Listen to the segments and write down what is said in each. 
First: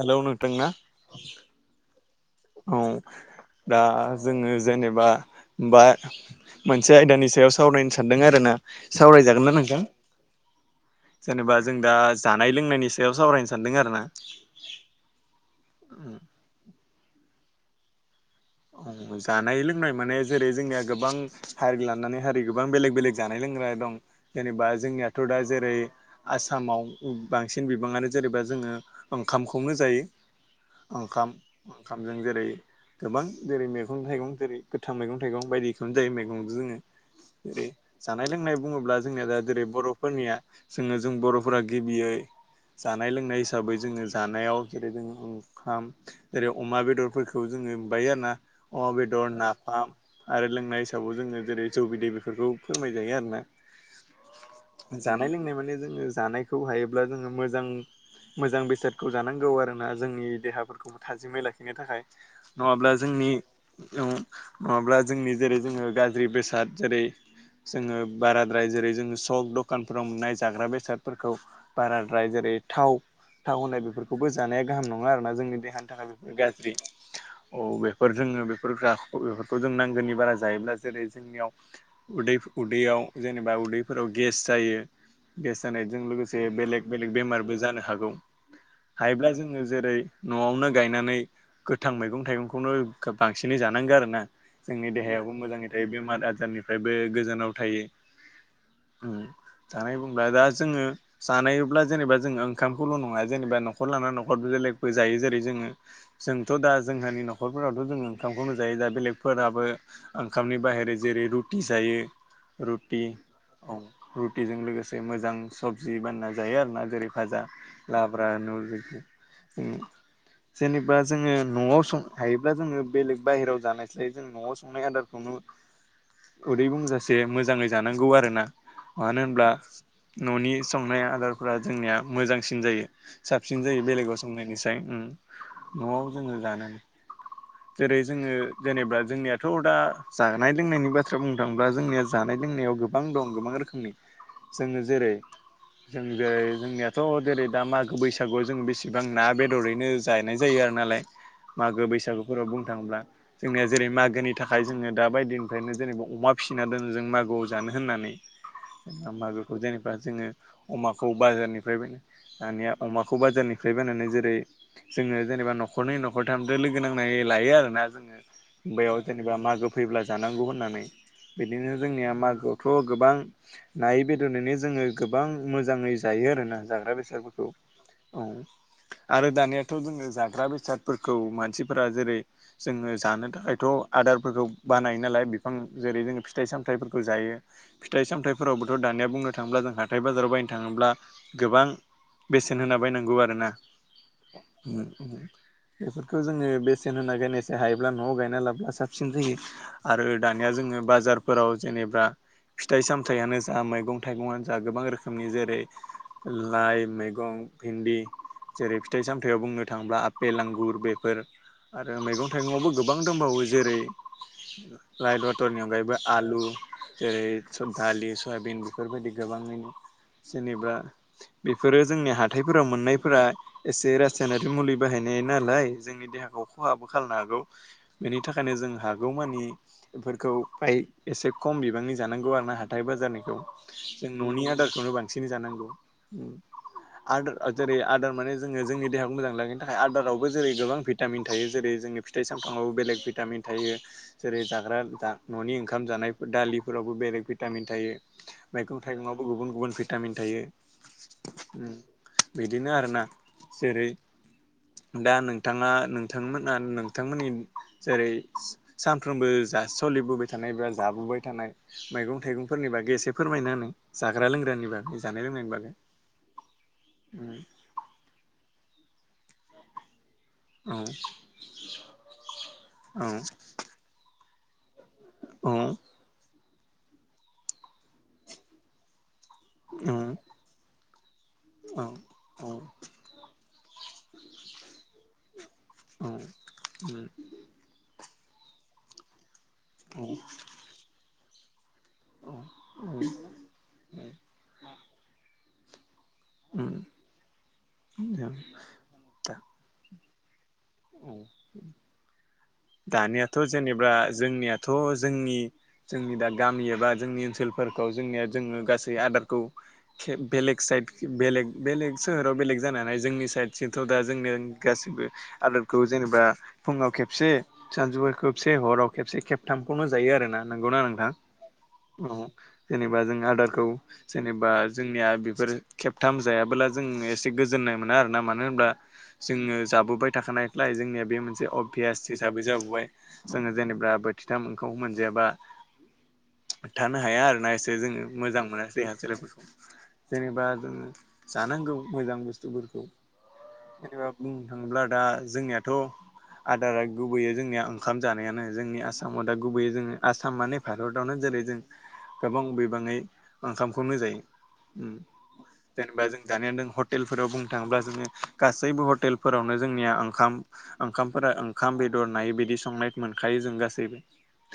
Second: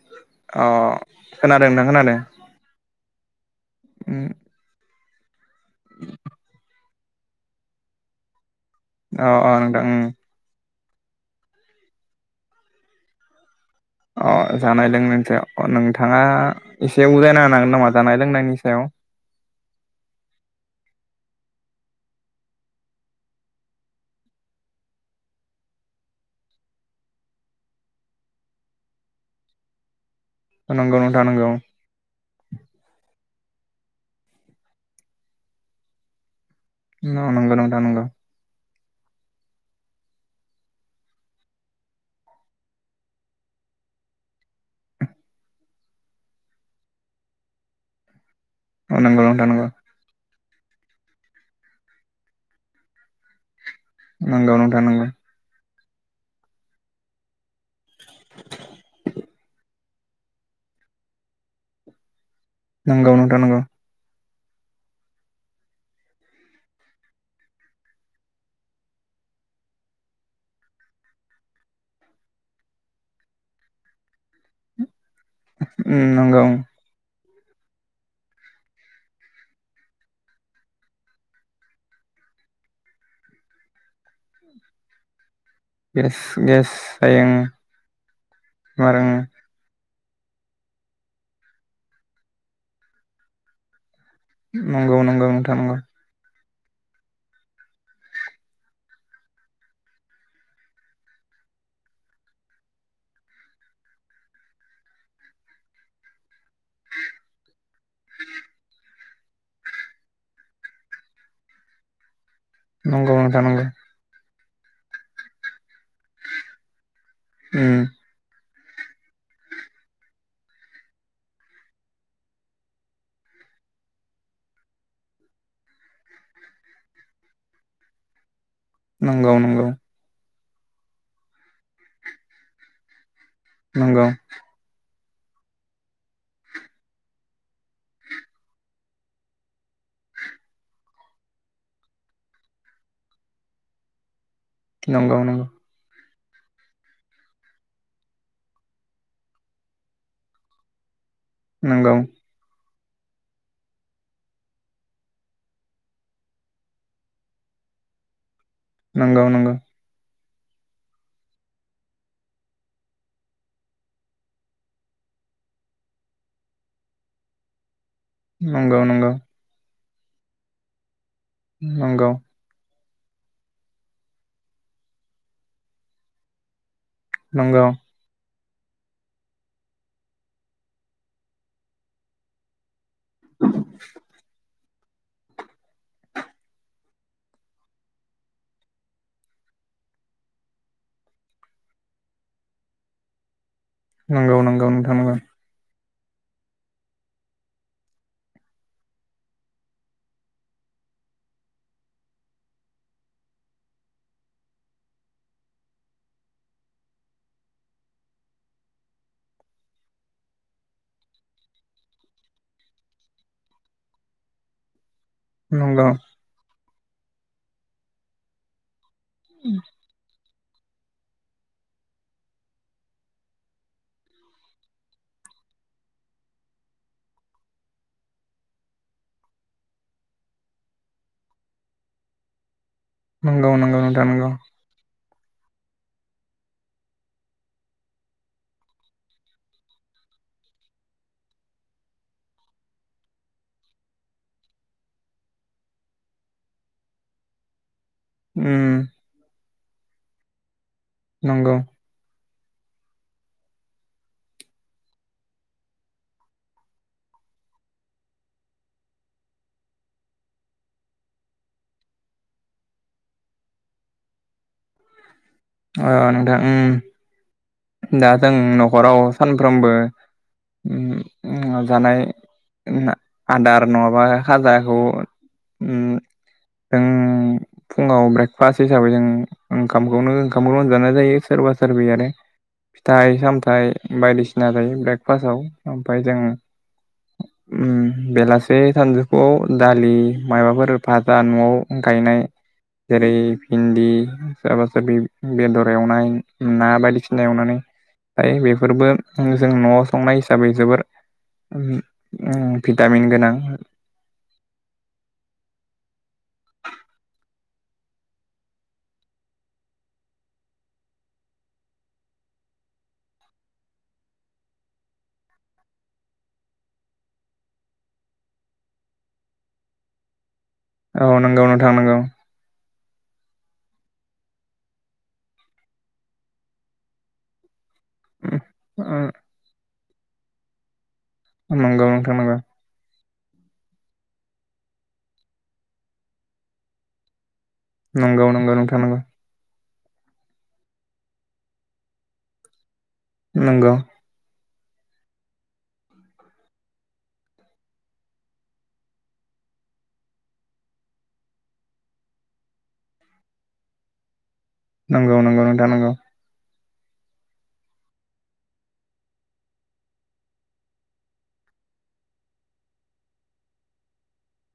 Hello नोंथांना अ खोनादों नोंथां खोनादों। औ दा उम जोङो जेनेबा बा मोनसे आयदानि सायाव सावरायनो सानदों आरोना अ सावरायजागोन अ ना नोंथां! उम जेनेबा जों दा जानाय लोंनायनि सायाव सावरायनो सानदों आरो ना अ जानाय लोंनायनि अ नोंथाङा एसे उजायना होनो हागोन नामा जानाय लोंनायनि सायाव जानाय लोंनाय माने जेरै जोंनिया गोबां हारि लानानै हारि गोबां बेलेक बेलेग जानाय लोंग्रा दं जेनेबा जोंनियाथ' दा जेरै आसा माव बांसिन बिबाङानो जेरैबा जोङो ओंखामखौनो जायो नंगौ नोंथां ओंखाम नंगौ ओंखामजों जेरै गोबां जेरै- मेगं थाइगं जेरै गोथां मैगं थाइगं बायदिखौनो जायो मेगं जोङै औ नंगौ जेरै नोंथां नंगौ जानाय लोंनाय बुङोब्ला जोंनिया दा जेरै बर'फोरनिया जोङो जों बर'फोरा गिबियै जानाय लोंनाय हिसाबै जोङो जानायाव जेरै जों ओंखाम जेरै अमा बेदरफोरखौ जों ङो बायो आरो ना अमा औ नंगौ बेदर नोंथां नंगौ नाफाम आरो लोंनाय हिसाबाव जोङो जेरै जौ बिदे बेफोरखौ फोरमायजायो आरो ना नांगौ नोंथां नंगौं माने जोङो जानायखौ हायोब्ला जोङो मोजां-मोजां बेसादखौ जानांगौ आरोना जोंनि देहाफोरखौ थाजिमै लाखिनो थाखाय नङाब्ला नंगौ जोंनि नोंथां नंगौ नङाब्ला जोंनि जेरै जोङो गाज्रि बेसाद जेरै जोङो बाराद्राय जेरै जोङो सक दखानफोराव मोननाय जाग्रा बेसादफोरखौ बाराद्राय जेरै थाव-थाव होननाय बेफोरखौबो जानाया गाहाम न ङा आरोना जोंनि देहानि उम थाखाय बेफोर नंगौ गाज्रि औ बे फोर जोङो बेफोर [unintelligible] बेफोरखौ जों नांगोनि बारा जायोब्ला जेरै जोंनियावै उदै-उदैयाव जेनेबा उदैफोराव गेस जायो गेस जानायजों गेस लोगोसे गेस बेलेग बेलेक जायो उम बेमारबो जानो हागौ आरो उम हायोब्ला जोङो जेरै न'आवनो गायनानै गोथां मैगं थाइगंखौनो गोबांसिनै जानांगो आरो ना जोंनि नंगौ नंगौ देहायाबो नोंथां मोजाङै नंगौ थायो बेमार आजारनिफ्रायबो गोजानाव थायो उम जानाय बुंब्ला दा जोङो जानायोब्ला जेनेबा जोङो ओंखामखौल' नङा जेनेबा न'खर लाना न'खर बे लेकबो जायो जरै जोङो जोंथ' दा जोंहानि न'खर जों ओंखामखौनो जायो दा बेलेगफोराबो ओंखामनि बाहेरै जेरै रुटि जायो रुटि नंगौ नोंथां नंगौ औ रुटिजों लोगोसे मोजां सबजि बानना जायो आरोना जेरै भाजा उम लाब्रा नुल [inaudible] उम जेनेबा जोङो न'आव सं हायोब्ला जोङो बेलेग बाहेरायाव जानायस्लाय जों न'आव संनाय आदारखौनो उदै बुंजासे मोजाङै जानांगौ आरो ना मानो नंगौ होमब्ला नंगौ न'नि संनाय आदारफोरा जोंनिया मोजांसिन जायो साबसिन जायो नंगौ बेलेगाव समंनायनिसाय उम न'आव जोङो जानानै जेरै जोङो जेनेबा जोंनियाथ' दा जानाय लोंनायनि बाथ्रा बुंनो थाङोब्ला जोंनिया जानाय लों नायाव गोबां दं गोबां रखोमनि जोङो जेरै नंगौ जों जेरै जोंनियाथ' जेरै दा मागो बैसागुआव जों बेसेबां ना बेदरैनो जानाय जायो आरो नालाय मागो नंगौ बैसागुफोराव बुं [unintelligible] जोंनिया जेरै मागोनि थाखाय जोङो दा बायदिनिफ्रायनो जेनेबा अमा फिसिना दोन जों मागोआव जानो होननानै नंगौ नंगौ मागोखौ जेनेबा जोङो अमाखौ बाजारनिफ्राय बायना दानिया अमाखौ बाजारनिफ्राय बायनानै जेरै जोङो जेनेबा न'खरनै न' खरथामदो लोगो नांनाय लायो आरोना जोङो नंगौ नंगौ बेयाव जेनेबा मागो फैब्ला जानांगौ होननानै बिदिनो जोंनिया मागोआव थ' गोबां नायै बेदनैनो जोङो गोबां मोजाङै जायो आरोना जाग्रा नंगौ बेसादफोरखौ औ आरो दानियाथ' जोङो जाग्रा बेसाद फोरखौ मानसिफोरा जेरै जोङो जानो थाखायथ' आदारफोरखौ बानाय नालाय बिफां जेरै जोङो फिथाइ सामथायाइफोरखौ जायो फिथाइ सामथाइफोरावबोथ' दानिया बुंनो थाङोब्ला जों हाथाय बाजाराव बायनो थाङोब्ला गोबां बेसेन होना बायनांगौ आरोना नंगौ नंगौ नोंथां नंगौ बेफोरखौ जोङो बेसेन होना बायनायसाय हायोब्ला न'आव गायना लाब्ला साबसिन जायो आरो दानिया जों ओ बाजारफोराव जेनेबा फिथाइ सामथायाइयानो जा मैगं थाइगंआनो जा गोबां रोखोमनि जेरै लाइ मैगं भिन्दि जेरै फिथाइ सामथायाव बुंनो थाङोब्ला आपेल आंगुर आंगुर बेफोर आरो मैगं थाइगंआवबो गोबां दंबावो जेरै लाइ मटरनि नंगौ अनगायैबो आलु जेरै दालि सयाबिन बेफोरबायदि गोबाङैनो जेनेबा बेफोरो जोंनि हाथायफोराव मोननायफोरा एसे रासायनारि मुलि बाहायनाय नालाय जोंनि देहाखौ खहाबो खालामनो हागौ बेनि थाखायनो जों हागौमानिफोरखौ खौ फाय एसे खम बिबांनि जानांगौ आरो ना हाथाय बाजारनिखौ नंगौ नंगौ नोंथां जों नंगौ न'नि आदारखौनो बांसि बांसिन जानांगौ आदार जेरै आदार माने जोङो जोंनि देहाखौ मोजां लाखिनो थाखाय आदाराव बो जेरै गोबां भिटामिन थायो जेरै जोंङो फिथाइ सामथामावबो बेलेग भिटामिन थायो जेरै जाग्रा न'नि ओंखाम जानायफोर दालिफोरावबो बेलेग भिटामिन थायो उम मैगं थाइगङावबो गुबुन गुबुन भिटामिन थायो नंगौ बिदिनो आरोना जेरै दा नोंथाङा नोंथांमोना नोंथांमोननि जेरै सानफ्रोमबो जा सो सोलिबोबाय थानाय एबा जाबोबाय थानाय मैगं थाइगं फोरनि बागै एसे फोरमायना होन जाग्रा लोंग्रानि बागै जानाय लोंनायनि बागै आं आं नोंथां दा जों न'खराव सानफ्रोमबो औ उम उम जानाय आदार नङाबा खाजाखौ खौ उम जों फुङाव ब्रेकफास्ट हिसाबै जों ओंखामखौनो दानियाथ' ओंखामखौनो जानाय जायो सोरबा सोरबि आरो फिथाइ सामथाइ बायदिसिना जायो ब्रेकफास्टाव ओमफ्राय जों उम बेलासे सानजौफुआव दालि मायबाफोर फाजा न'आव गायनाय जेरै भिन्दि सोराबा सोरबि बेदर एवनाय ना बायदिसिना एवनानै जायो बेफोरबो जों न'आव संनाय फोर उम भिटा दानियाथ' जेनेबा जोंनियाथ' जोंनि जोंनि दा गामि एबा जोंनि ओनसोलफोर फोरखौ जोंनिया जोङो गासै आदारखौ खेब बेलेग साइद बेलेग बेलेग सोहोर बेलेग जानानै जोंनि साइद सिमथ' दा जोंनि गासिबो आदोरखौ जेनेबा फुङाव खेबसे सानजौफुआव खेबसे हराव खेबसे खेबथामखौनो जायो आरोना नंगौना नोंथां औ नोंगौ नोंथां नंगौ औ जेनेबा जों आदारखौ जेनेबा जोंनिया बेफोर खेबथाम जायाबोला जों एसे गोजोननाय मोना आरोना मानो होना जोङो जाबोबाय थाखानायख्लाय जोंनिङा बे मोनसे नंगौ अभियास नोंथां नंगौ हिसाबै जाबोबाय जोङो जेनेबा बोथिथामखौ मोनजायाबा थानो हाया आरोना गोसो जोङो नंगौ मोजां नंगौ मोना नोंथां देहा नंगौ सोलेरफोरखौ जेनेबा जोंङो जानांगौ मोजां बुस्थुफोरखौ नंगौ जेनेबा बुं दा जोंनियाथ' आदारा गुबैयो जोंनिया ओंखाम जानायानो जोंनि आसामाव दा गुबैै जोङो आसाम माने भारतावनो जों जेरै जों गोबां बिबाङै ओंखामखौनो जायो नंगौ जेनेबा जों जानायानो दं हटेलफोराव बुंनो थाङोब्ला जोङो गासैबो हटेलफोरावनो जोंनिया ओंखाम ओंखामफोरा ओंखाम बेदर नायै बिदि संनाय मोनखायो जों गासैबो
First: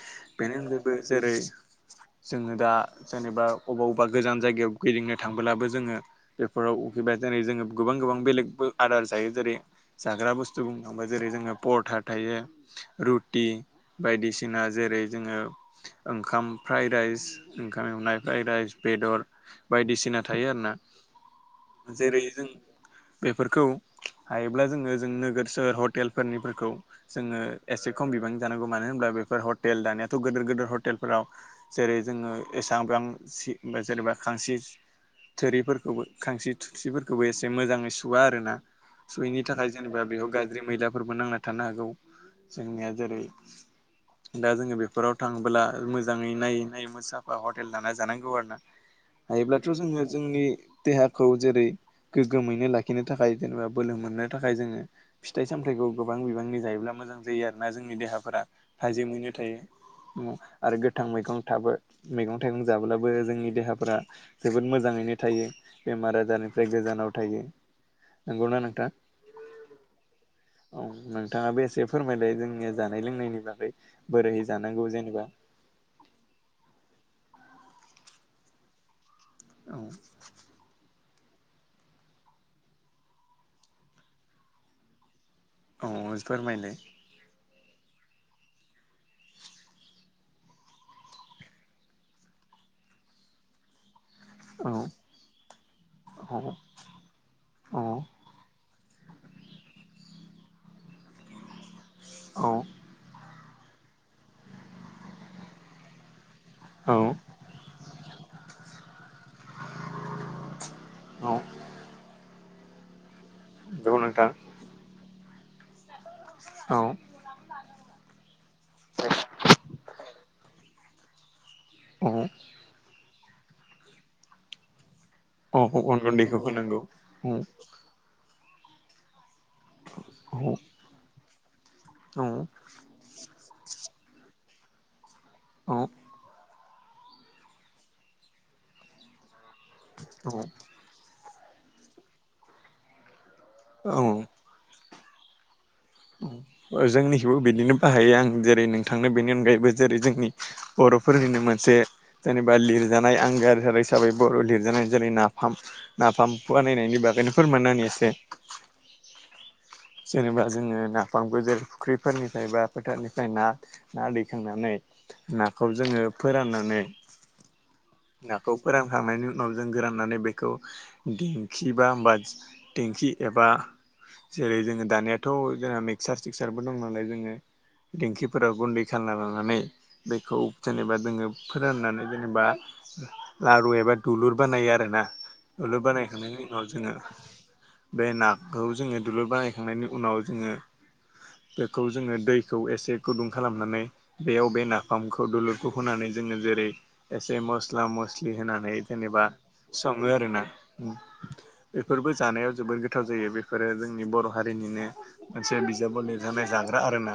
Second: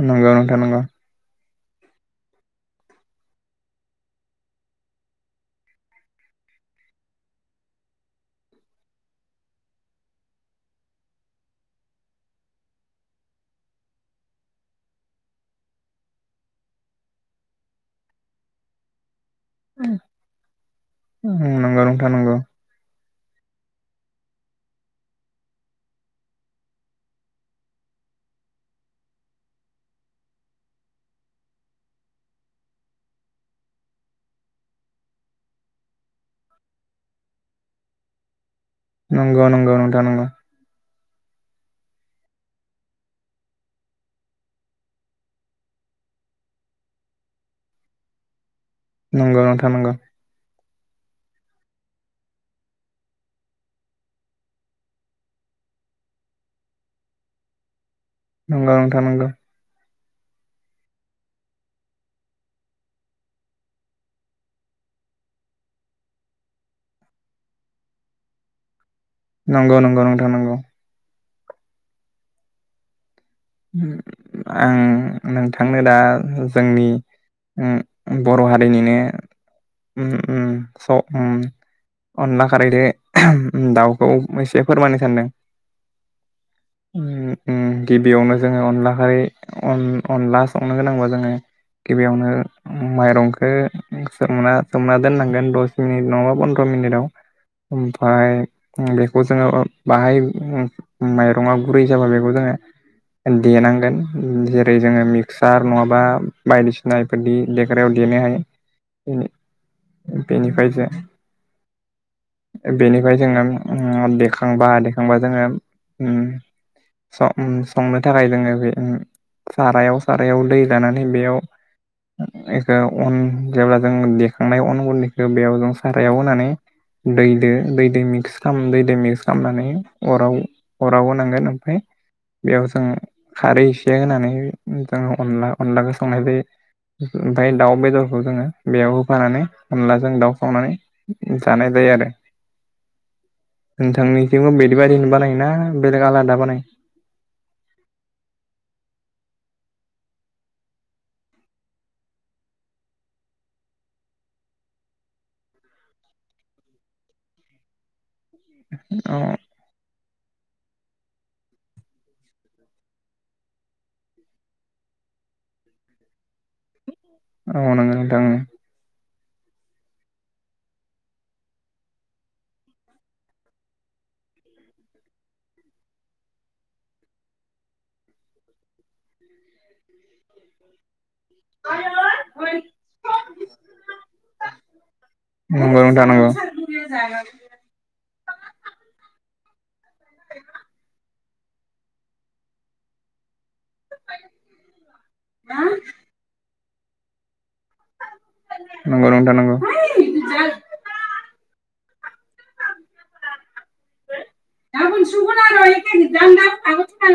नंगौ नोंथां नंगौ बेेनबो जेरै जोङो दा जेनेबा अबेबा अबेबा गोजान जायगायाव गिदिंनो थांबोब्लाबो जोङो बेफोराव उखैबा जेरै जोङो गोबां गोबां बेलेग आदार जायो जेरै जाग्रा बुस्थु बुंनो थांबा जेरै जोङो परथा थायो रुटि बायदिसिना जेरै जेरै जोङो ओंखाम फ्राइ राइस ओंखाम एवनाय फ्राइ राइस बेदर बायदिसिना थायो आरोना नंगौ नोंथां नंगौ नोंथां जेरै नंगौ जों बेफोरखौ हाय दा जोंङ जों नोगोर सोहोर हतेल फोरनि फोरखौ जोंङ एसे खमबिबांनि जानांगौ मानो होनल्बा बेफोर हटेल दानियाथ' गदेर गेदेर हटेलफोराव जेरै जोङो एसेबां जेनबा खांसि थोरिफोरखौबो खांसी थोरसिफोरखौबो एसे मोजाङै सुवआ आरोना सुयैनि नंगौ थाखाय नंगौ जेनेबा नोंथां नंगौ बेयाव गाज्रि मैला फोरबो नांना थानो हागौ जोंनिया जेरै दा जोङो बेफोराव थाङोब्ला मोजाङै नायै नायै मोसाफा हटेल लाना जानांगौ आरो ना नंगौ हायोब्लाथ' नोंथां नंगौ जोङो जोंनि देहाखौ जेरै गोगोमैनो लाखिनो थाखाय जेनेबा बोलो मोननो थाखाय जोङो फिथाइ सामथायाइखौ गोबां बिबांनि जायोब्ला मोजां जायो आरोन जों देहाफोरा नंगौ नोंथां नंगौ थाजिमैनो थायो आरो गोथां मैगं थाबो मैगं थाइगं जाब्लाबो जोंनि देहाफ्रा जोबोद मोजां मोजाङैनो थायो बेमार आजारनिफ्राय गोजानाव थायो नंगौना नों नंगौ नंगौ नोंथां नंगौ नोंथांङाबो एसे फोरमायलाय जोंनि जानाय लोंनायनि बागै बोरैहै आं जानांगौ जेनेबा नोंथांनो दा जोंनि ओ बर' हारिनिनो औ ओ स अनला खारैजों दाउखौ एसे फोरमायनो सानदों औ फोरमायलाय उम उम गिबियावनो जोङो अनला खारै अनला संनो गोनां बा जोङो गिबियावनो माइरंखौ सोमना औ सोमना दोननांगोन दस मिनिट नङाबा पन्द्र' मिनिटाव औ ओमफ्राय बेखौ जोङो बाहाय माइरङा गुरै जाबा बेखौ औ जोङो देनांगोन जेरै जोङो मिक्सार नङाबा औ बायदिसिना बेफोर देग्रायाव देरनो हायो बे बेनिफ्रायसो औ बेनि नंगौ जोङो नोंथां देखांबा देखांबा जोङो औ संनो थाखाय जोङो बे सारायाव सारायाव दै लानानै बेयाव अ बेखौ अन जेब्ला जों देखांनाय अन गुन्दैखौ औ बेयाव जों अन सारायाव गुन्दैखौ होनानै होनांगौ दै औ जों दै जों मिक्स खालाम दै मिक्स खालामामनानै औ अराव अराव होनांगोन ओमफ्राय औ बेयाव जों खारै एसे होनानै जोंङ अनला अनलाखौ औ संनाय जायो ओमफ्राय दाउ बेदरखौ जोङो बेयाव होफानानै अनला जों दाउ संनानै जानाय जायो आरो औ नोंथांनिथिंबो बिदि बायदि बानायो ना जोंनिखौबो बिदिनो बाहायो आं जेरै नोंथांनो बेनि अनगायैबो जेरै जोंनि बर'फोरनिनो मोनसे जेनेबा लिरजानाय आं हिसाबै बर' लिरजानाय जेरै नाफाम नाफाम फुव नायनायनि बागैनो फोरमायनो आं एसे औ जेनेबा जोङो नाफामबो जेरै फुख्रिफोरनिफ्राय बा फोथारनिफ्राया ना दैखांनानै नाखौ जोङो फोराननानै औ नंगौ नोंथां नाखौ फोरानखांनायनि उनाव न'जों गोराननानै बेखौ दिेंखि बा बा दिंखि एबा जेरै जोङो दानिथ' जोंहा मिक्सार तिक्सारबो दं नालाय जोङो दिंखिफोराव गुन्दै खालामना लानानै बेखौ जेनेबा जोङो फोराननानै जेनेबा लारु एबा दुलुर बानायो आरो ना। दुलु नंगौ नोंथां नंगौ बानायखांनायनि उनाव जोङो बे नाखौ जोङो बनायनि उनाव जों बेखौ जों दैखौ एसे गोदौ खालामनानै बेयाव बे नाफामखौ दुलुरखौ होनानै जोङो जेरै एसे मसला मस बि होनानै नंगौ जेनेबा नोंथां नंगौ सङो आरो ना। बेफोरबो जानायाव जोबोद गोथाव जायो बेफोरो जोंनि बर' हारिनिनो मोनसे बिजाबाव लिरहानाय जाग्रा आरोना।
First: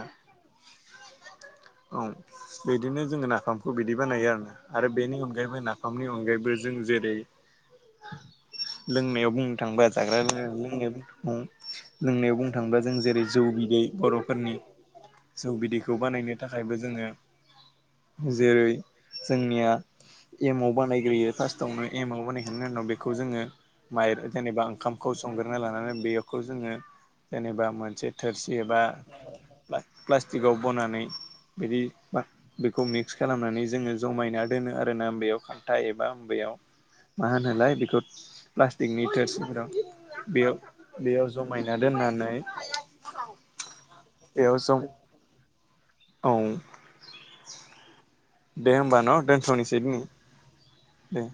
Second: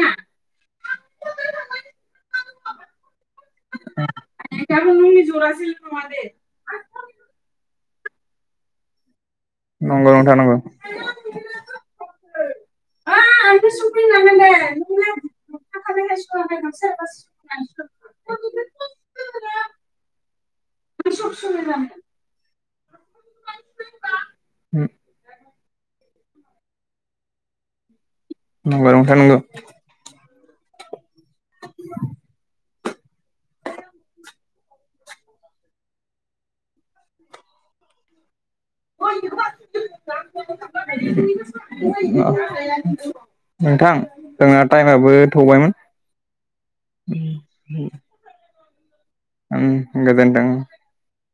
औ बिदिनो जोङोना नाफामखौ बिदि बानायो आरोोना आरो बेनि अनगायैबो नाफामनि अनगायैबो जों जेरै लोंनायाव बुंनो थांबा नंगौ जाग्रा नोंथां नंगौ लों बुं लोंनायाव बुं थांबाय [unintelligible] जौ बिदैखौ बानायनो थाखायबो जोङो जेरै जोंनिया एम आव बानायग्रोयो फार्स्टआवनो एम आव बानायखांनायनि उनाव बेखौ जोङो माइ जेनेबा ओंखामखौ संग्रोना लानानै बे खौ जोङो जेनेबा मोनसे थोरसि एबा नंगौ नोंथां नंगौ बा-बास टिकाव बनानै बिदि खौ मिक्स खालामनानै जोङो जमायना दोनो आरो ना आबयाव खान्था एबा बेयाव मा होनोलाय बेखौ प्लास्टिकनि थोरसिफोराव बेयाव [unintelligible] बेयाव जमायना दोननानै नोंथां बेयाव जोंना जम टाइमाबबो थ औ [inaudible] दे होमब न। उ दोनथ'नोसै दिनै गो गोन दोनदों दे